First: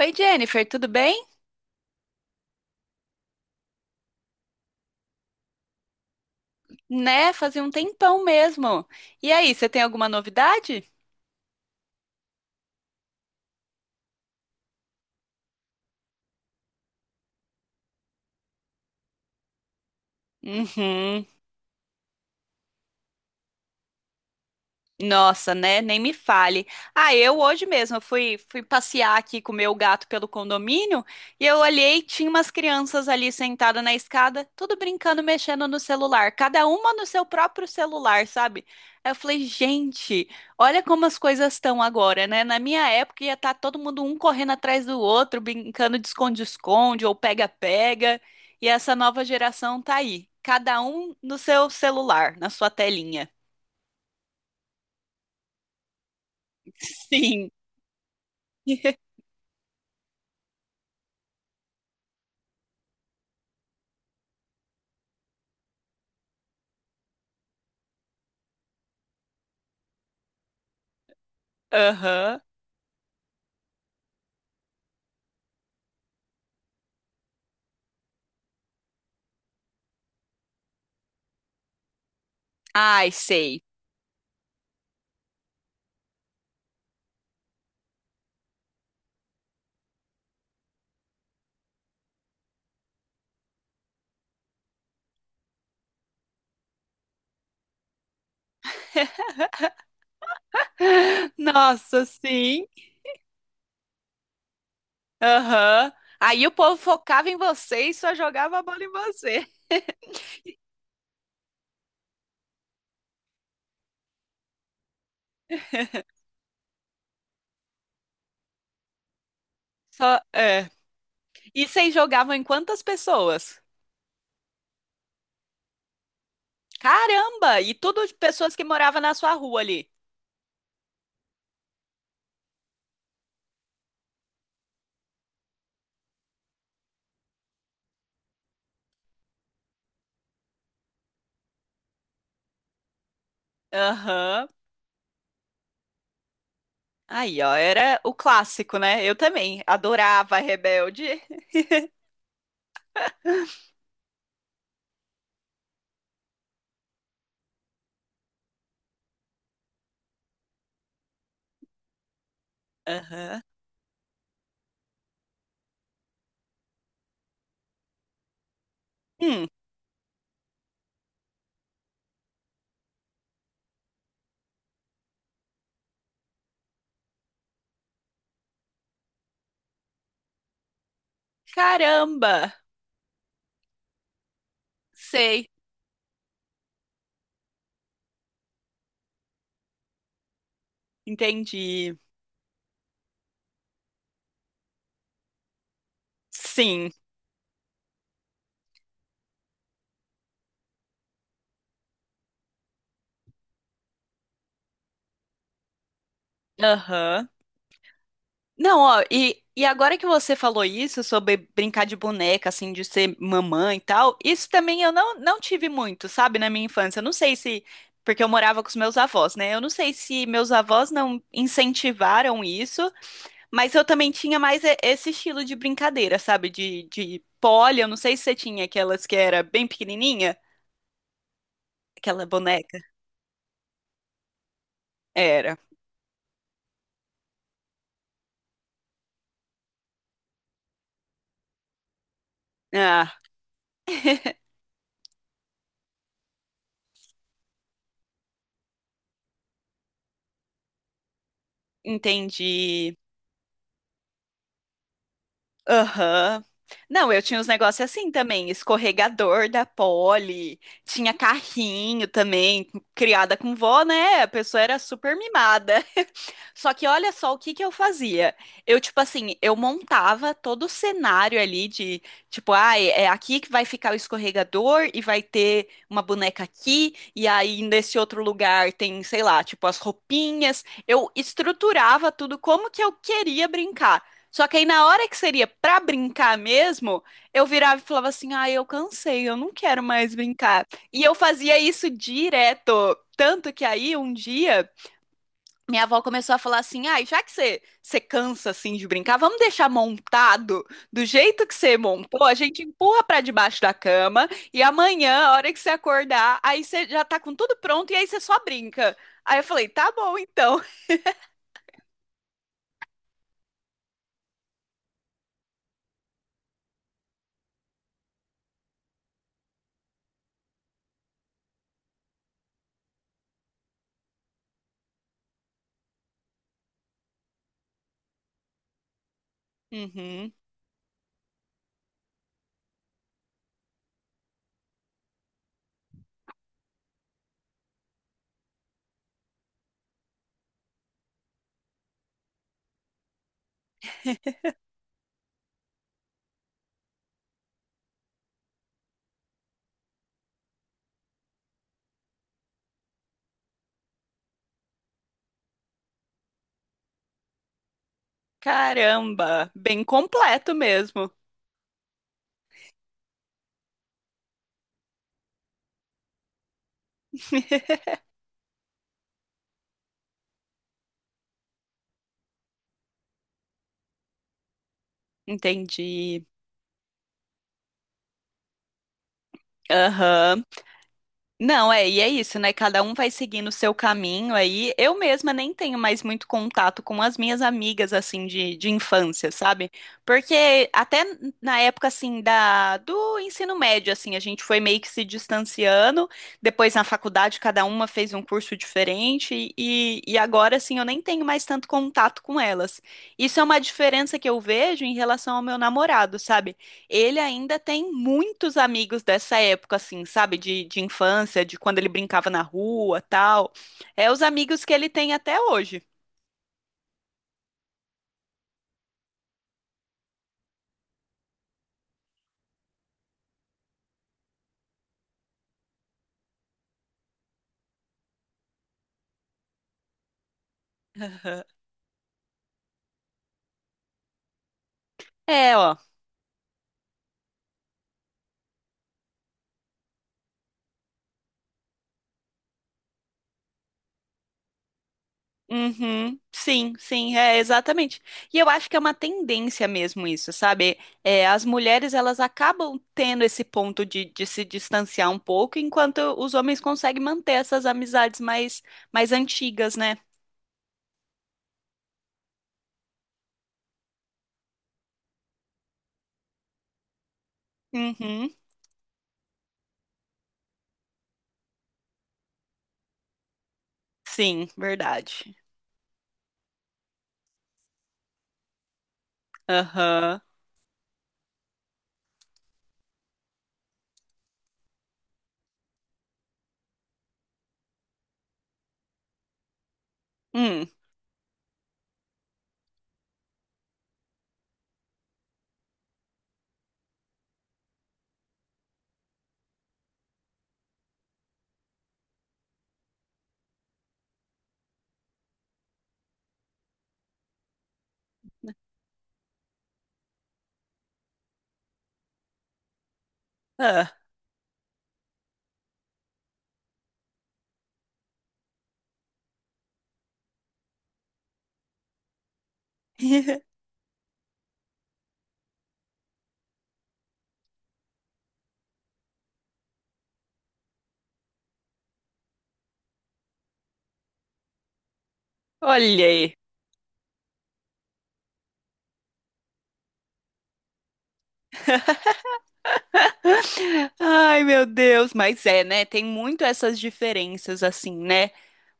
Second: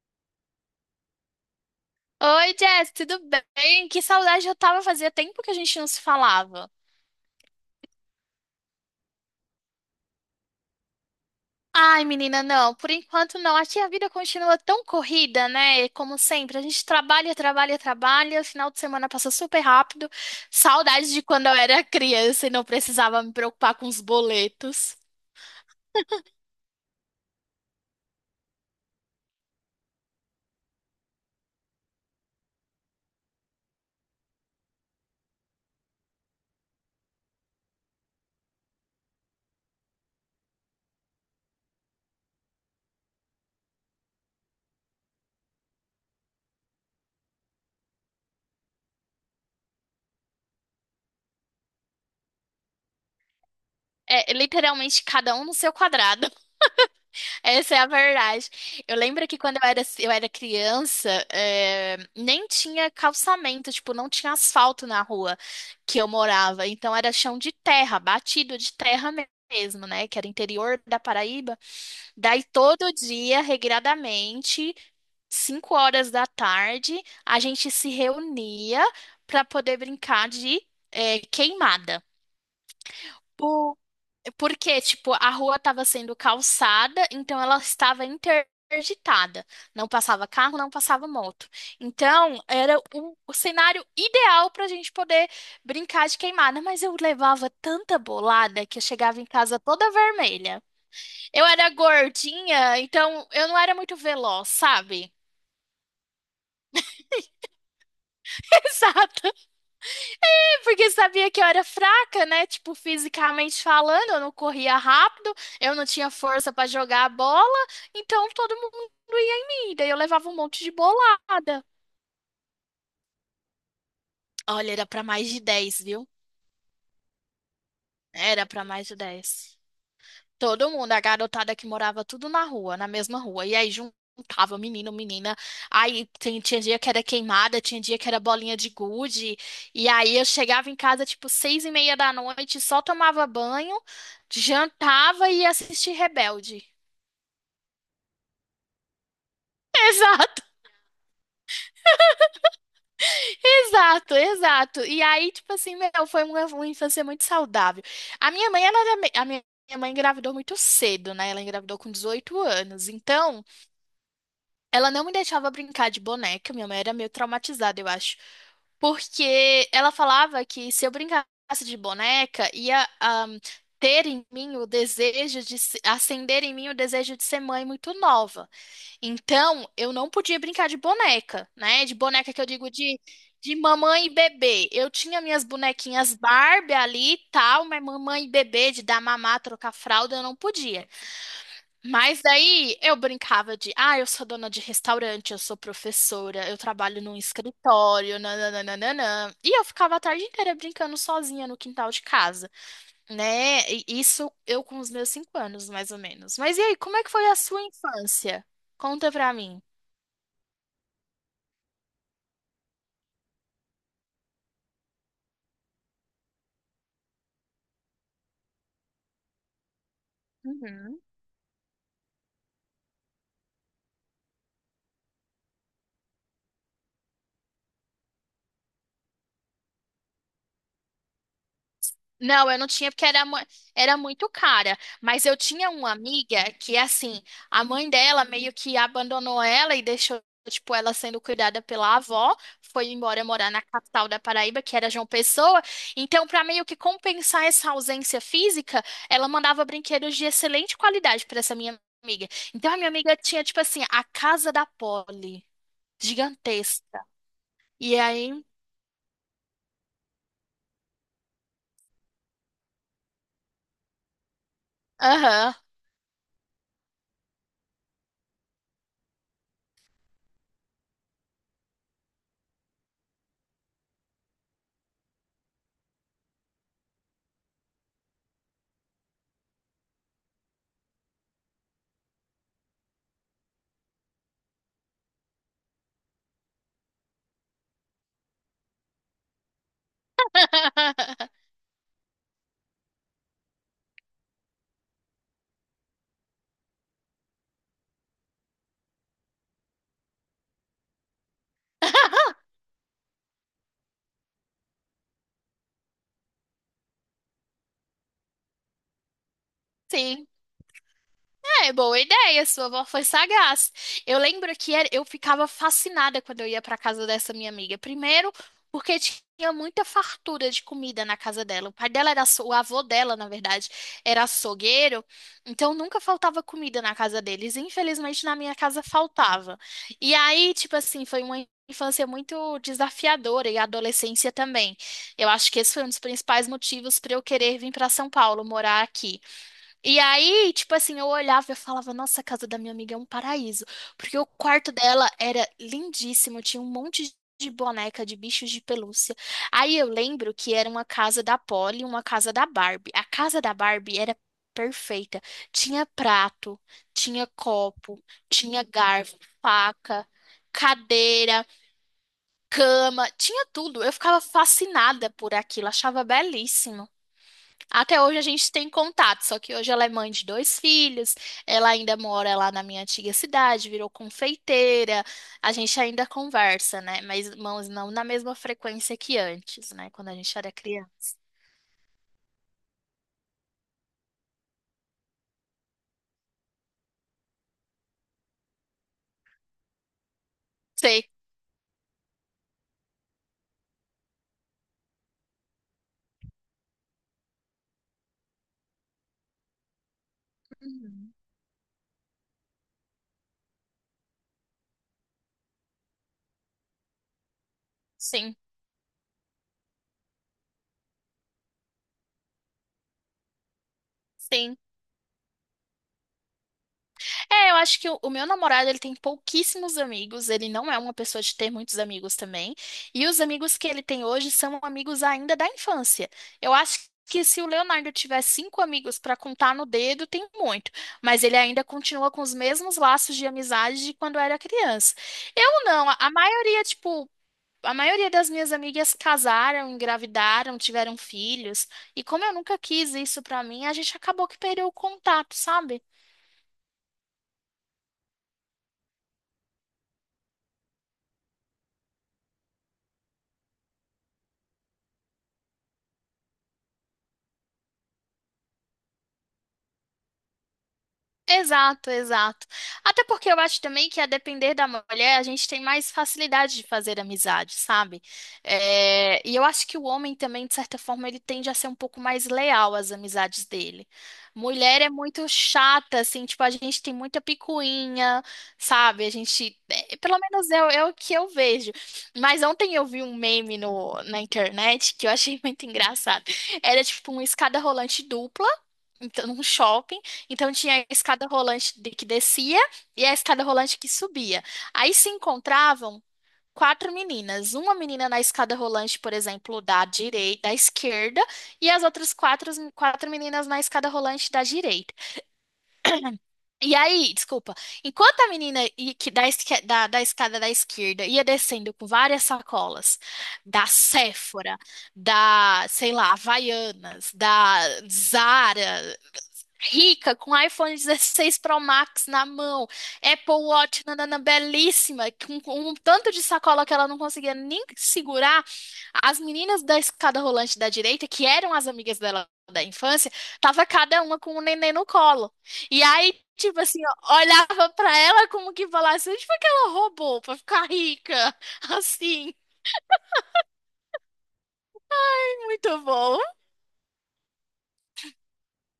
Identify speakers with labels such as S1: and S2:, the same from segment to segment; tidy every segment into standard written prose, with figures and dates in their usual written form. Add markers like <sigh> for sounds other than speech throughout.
S1: Oi, Jennifer, tudo bem?
S2: Oi, Jess, tudo bem? Que saudade eu tava, fazia tempo que a gente não se falava.
S1: Né? Fazia um tempão mesmo. E aí, você tem alguma novidade?
S2: Ai, menina, não, por enquanto não. Aqui a vida continua tão corrida, né? Como sempre, a gente trabalha, trabalha, trabalha, o final de semana passa super rápido. Saudades de
S1: Uhum.
S2: quando eu era criança e não precisava me preocupar com os boletos.
S1: Nossa, né? Nem me fale. Ah, eu hoje mesmo eu fui passear aqui com o meu gato pelo condomínio e eu olhei, tinha umas crianças ali sentadas na escada, tudo brincando, mexendo no celular, cada uma no seu próprio celular, sabe? Aí eu falei, gente, olha como as coisas estão agora, né? Na minha época ia estar todo mundo um correndo atrás do outro, brincando de esconde-esconde ou pega-pega, e essa nova geração tá aí, cada um no seu celular, na sua telinha.
S2: É, literalmente cada um no seu quadrado.
S1: <laughs> Sim.
S2: Essa é a verdade. Eu
S1: <laughs>
S2: lembro que quando eu era criança, nem tinha calçamento, tipo, não tinha asfalto na rua que eu morava. Então era chão de terra, batido de terra mesmo, né? Que era interior da Paraíba.
S1: Aham.
S2: Daí todo dia, regradamente, 5 horas da tarde, a gente se reunia para poder brincar de queimada.
S1: Ai, sei.
S2: Porque, tipo, a rua estava sendo calçada, então ela estava interditada. Não passava carro, não passava moto. Então, era o cenário ideal para a gente poder brincar de queimada. Mas eu levava tanta bolada que eu chegava em casa toda vermelha.
S1: <laughs>
S2: Eu era
S1: Nossa, sim.
S2: gordinha, então eu não era muito veloz, sabe?
S1: Aham. Aí o povo focava em você e só jogava a
S2: <laughs>
S1: bola em
S2: Sabe?
S1: você.
S2: Porque sabia que eu era fraca, né? Tipo, fisicamente falando, eu não corria rápido, eu não tinha força pra jogar a bola, então todo mundo ia em mim. Daí eu
S1: Só,
S2: levava um monte
S1: é.
S2: de bolada.
S1: E vocês jogavam em quantas pessoas?
S2: Olha, era pra mais de 10, viu?
S1: Caramba! E tudo de
S2: Era
S1: pessoas que
S2: pra mais de
S1: moravam na sua
S2: 10.
S1: rua ali.
S2: Todo mundo, a garotada que morava tudo na rua, na mesma rua. E aí juntava menino, menina. Aí tinha dia que era queimada, tinha dia que era bolinha de gude. E aí eu chegava em casa tipo 6:30 da noite, só tomava banho,
S1: Aham.
S2: jantava e ia assistir Rebelde.
S1: Aí, ó, era o clássico, né? Eu também
S2: <laughs>
S1: adorava
S2: Exato,
S1: Rebelde.
S2: exato, exato. E aí, tipo assim, meu, foi uma infância muito saudável. A minha mãe, ela, a minha mãe engravidou muito cedo, né? Ela engravidou com 18 anos.
S1: Aham.
S2: Então, ela não me deixava brincar de boneca, minha mãe era meio traumatizada, eu acho.
S1: Hum,
S2: Porque ela falava que se eu brincasse de boneca, ia ter em mim o desejo de se- acender em mim o desejo de ser mãe muito nova. Então, eu não podia brincar de boneca, né? De boneca que eu
S1: caramba!
S2: digo de mamãe e bebê. Eu tinha minhas
S1: Sei.
S2: bonequinhas Barbie ali e tal, mas mamãe e bebê, de dar mamar, trocar fralda, eu não podia.
S1: Entendi.
S2: Mas daí eu brincava de, ah, eu sou dona de restaurante, eu sou professora, eu
S1: Sim.
S2: trabalho num escritório, nananana. E eu ficava a tarde inteira brincando sozinha no quintal de casa, né? E isso eu com os meus 5 anos, mais ou menos. Mas e aí, como é que foi
S1: Aham.
S2: a sua infância?
S1: Não, ó,
S2: Conta pra mim.
S1: e agora que você falou isso sobre brincar de boneca, assim, de ser mamãe e tal, isso também eu não tive muito, sabe, na minha infância. Eu não sei se. Porque eu morava com os meus avós, né? Eu não sei se meus avós
S2: Uhum.
S1: não incentivaram isso, mas eu também tinha mais esse estilo de brincadeira, sabe? De pole, eu não sei se você tinha aquelas que era bem pequenininha, aquela
S2: Não, eu não
S1: boneca.
S2: tinha porque era muito cara. Mas eu
S1: Era.
S2: tinha uma amiga que, assim, a mãe dela meio que abandonou ela e deixou, tipo, ela sendo cuidada pela avó. Foi
S1: Ah,
S2: embora morar na capital da Paraíba, que era João Pessoa. Então, para meio que compensar essa ausência física, ela mandava brinquedos de excelente qualidade para essa minha amiga. Então, a minha
S1: entendi.
S2: amiga tinha, tipo assim, a casa da Polly,
S1: Aham.
S2: gigantesca.
S1: Não, eu tinha uns negócios
S2: E
S1: assim
S2: aí.
S1: também, escorregador da Polly, tinha carrinho também, criada com vó, né? A pessoa era super
S2: Aham.
S1: mimada. <laughs> Só que olha só o que que eu fazia. Eu, tipo assim, eu montava todo o cenário ali de, tipo, ai, é aqui que vai ficar o escorregador e vai ter uma boneca aqui, e aí nesse outro lugar tem, sei lá, tipo, as roupinhas. Eu estruturava tudo como que eu queria brincar. Só que aí na hora que seria pra brincar mesmo, eu virava e falava assim: "Ah, eu cansei, eu não quero mais brincar". E eu
S2: <laughs>
S1: fazia isso direto, tanto que aí um dia minha avó começou a falar assim: ah, já que você cansa assim de brincar, vamos deixar montado do jeito que você montou, a gente empurra pra debaixo da cama e amanhã, a hora que você acordar, aí você já tá com tudo pronto e aí você só brinca". Aí eu falei: "Tá bom,
S2: Sim.
S1: então".
S2: É, boa ideia, sua avó foi sagaz. Eu lembro que era- eu ficava fascinada quando eu ia para casa dessa minha amiga. Primeiro, porque tinha muita fartura de comida na casa dela. O pai dela o avô dela, na verdade, era açougueiro, então nunca faltava comida na casa deles. Infelizmente, na minha casa faltava. E
S1: Uhum.
S2: aí, tipo assim, foi uma infância muito desafiadora e a adolescência também. Eu acho que esse foi um dos principais motivos para eu querer vir para São Paulo, morar aqui. E aí, tipo assim, eu olhava e eu falava, nossa, a casa da minha amiga é um paraíso. Porque o quarto dela era lindíssimo, tinha um monte de boneca de bichos de pelúcia. Aí eu lembro que era uma casa da Polly e uma casa da Barbie. A casa da Barbie era perfeita. Tinha prato, tinha copo, tinha garfo,
S1: Caramba, bem
S2: faca,
S1: completo mesmo.
S2: cadeira, cama, tinha tudo. Eu ficava fascinada por aquilo, achava belíssimo.
S1: <laughs>
S2: Até hoje a gente tem contato, só que hoje ela é mãe de dois filhos, ela ainda mora lá na minha antiga cidade, virou confeiteira, a gente ainda
S1: Entendi.
S2: conversa, né? Mas mãos não na mesma frequência que antes, né? Quando a gente
S1: Aham.
S2: era criança.
S1: Não, é, e é isso, né? Cada um vai seguindo o seu caminho aí. Eu mesma nem tenho mais muito contato com as minhas amigas, assim, de infância, sabe? Porque até
S2: Sei.
S1: na época, assim, do ensino médio, assim, a gente foi meio que se distanciando. Depois, na faculdade, cada uma fez um curso diferente. E agora, assim, eu nem
S2: Uhum.
S1: tenho mais tanto contato com elas. Isso é uma diferença que eu vejo em relação ao meu namorado, sabe? Ele ainda tem
S2: Sim,
S1: muitos amigos dessa época, assim, sabe? De infância, de quando ele brincava na rua, tal. É os
S2: sim.
S1: amigos que ele tem até hoje.
S2: É, eu acho que o meu namorado, ele tem pouquíssimos amigos, ele não é uma pessoa de ter muitos amigos também, e os amigos que ele tem hoje são amigos ainda da infância. Eu acho que se o Leonardo tiver cinco amigos para contar no dedo, tem muito, mas ele ainda continua com os mesmos laços de amizade de quando era criança.
S1: É,
S2: Eu
S1: ó.
S2: não, a maioria, tipo, a maioria das minhas amigas casaram, engravidaram, tiveram filhos, e como eu nunca quis isso pra mim, a gente acabou que perdeu o contato, sabe?
S1: Uhum, sim, sim, é exatamente. E eu acho que é uma tendência mesmo isso, sabe? É, as mulheres elas acabam tendo esse ponto de se distanciar um pouco, enquanto os homens conseguem manter essas amizades mais, mais antigas, né?
S2: Exato, exato. Até porque eu acho também que, a depender da mulher, a gente tem mais facilidade de fazer amizade, sabe?
S1: Uhum,
S2: É, e eu acho que o homem também, de certa forma, ele tende a ser um pouco mais leal às amizades dele.
S1: sim,
S2: Mulher é muito
S1: verdade.
S2: chata, assim, tipo, a gente tem muita picuinha, sabe? A gente. É, pelo
S1: Aham.
S2: menos é, é o que eu vejo. Mas ontem eu vi um meme no, na internet que eu achei muito engraçado. Era tipo uma escada rolante dupla então, num shopping. Então
S1: Hum.
S2: tinha a escada rolante que descia e a escada rolante que subia. Aí se encontravam quatro meninas, uma menina na escada rolante, por exemplo, da direita, da esquerda, e as outras quatro, quatro meninas na escada rolante da direita. E aí, desculpa, enquanto a menina i- que da, esque- da, da escada da esquerda ia descendo com várias sacolas da
S1: Ah.
S2: Sephora, da, sei lá, Havaianas, da Zara rica, com iPhone 16 Pro Max na mão, Apple
S1: <laughs>
S2: Watch, nanana, belíssima, com um tanto de sacola que ela não conseguia nem segurar, as meninas da escada rolante da direita, que eram as amigas dela da infância, tava cada uma com um neném no colo. E
S1: Olha
S2: aí,
S1: aí.
S2: tipo assim, ó, olhava pra ela como que falasse, onde foi que ela roubou pra ficar rica? <laughs> Assim,
S1: Ai, meu Deus, mas é,
S2: muito
S1: né? Tem
S2: bom.
S1: muito essas diferenças assim, né?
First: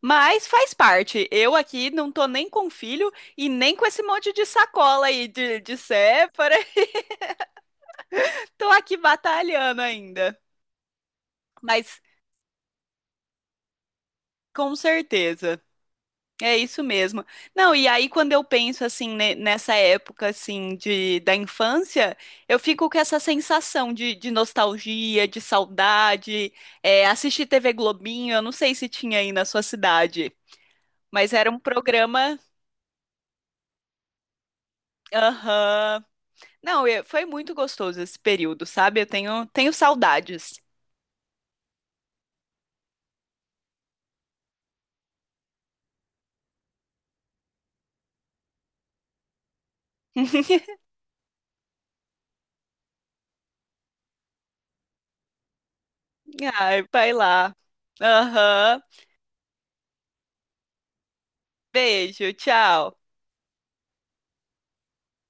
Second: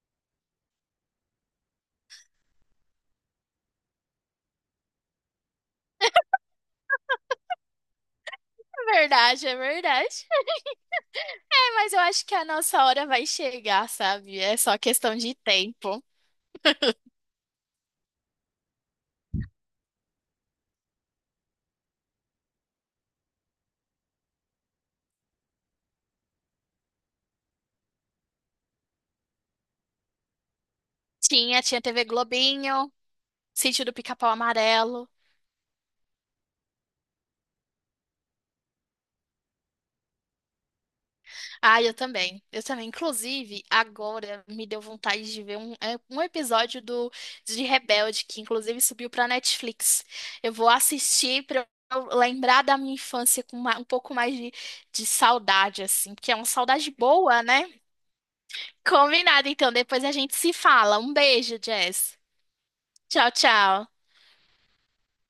S1: Mas faz parte. Eu aqui não tô nem com filho e nem com esse monte de sacola aí de sépara. <laughs> Tô aqui
S2: É verdade, é
S1: batalhando
S2: verdade.
S1: ainda.
S2: É, mas eu
S1: Mas
S2: acho que a nossa hora vai chegar, sabe? É
S1: com
S2: só questão de
S1: certeza.
S2: tempo.
S1: É isso mesmo. Não, e aí quando eu penso assim nessa época assim de da infância, eu fico com essa sensação de nostalgia, de saudade. É, assistir TV Globinho, eu não sei se tinha aí na sua cidade, mas era um
S2: Tinha, tinha TV
S1: programa.
S2: Globinho, Sítio do Pica-Pau Amarelo.
S1: Aham. Não, foi muito gostoso esse período, sabe? Eu tenho saudades.
S2: Ah, eu também. Eu também. Inclusive, agora me deu vontade de ver um, é, um episódio do de Rebelde, que inclusive subiu pra Netflix. Eu vou
S1: <laughs>
S2: assistir pra eu lembrar da minha infância com um pouco mais de saudade, assim, porque é uma
S1: Ai,
S2: saudade
S1: vai
S2: boa,
S1: lá.
S2: né?
S1: Aham.
S2: Combinado, então. Depois a gente se fala. Um beijo, Jess.
S1: Beijo, tchau.
S2: Tchau, tchau.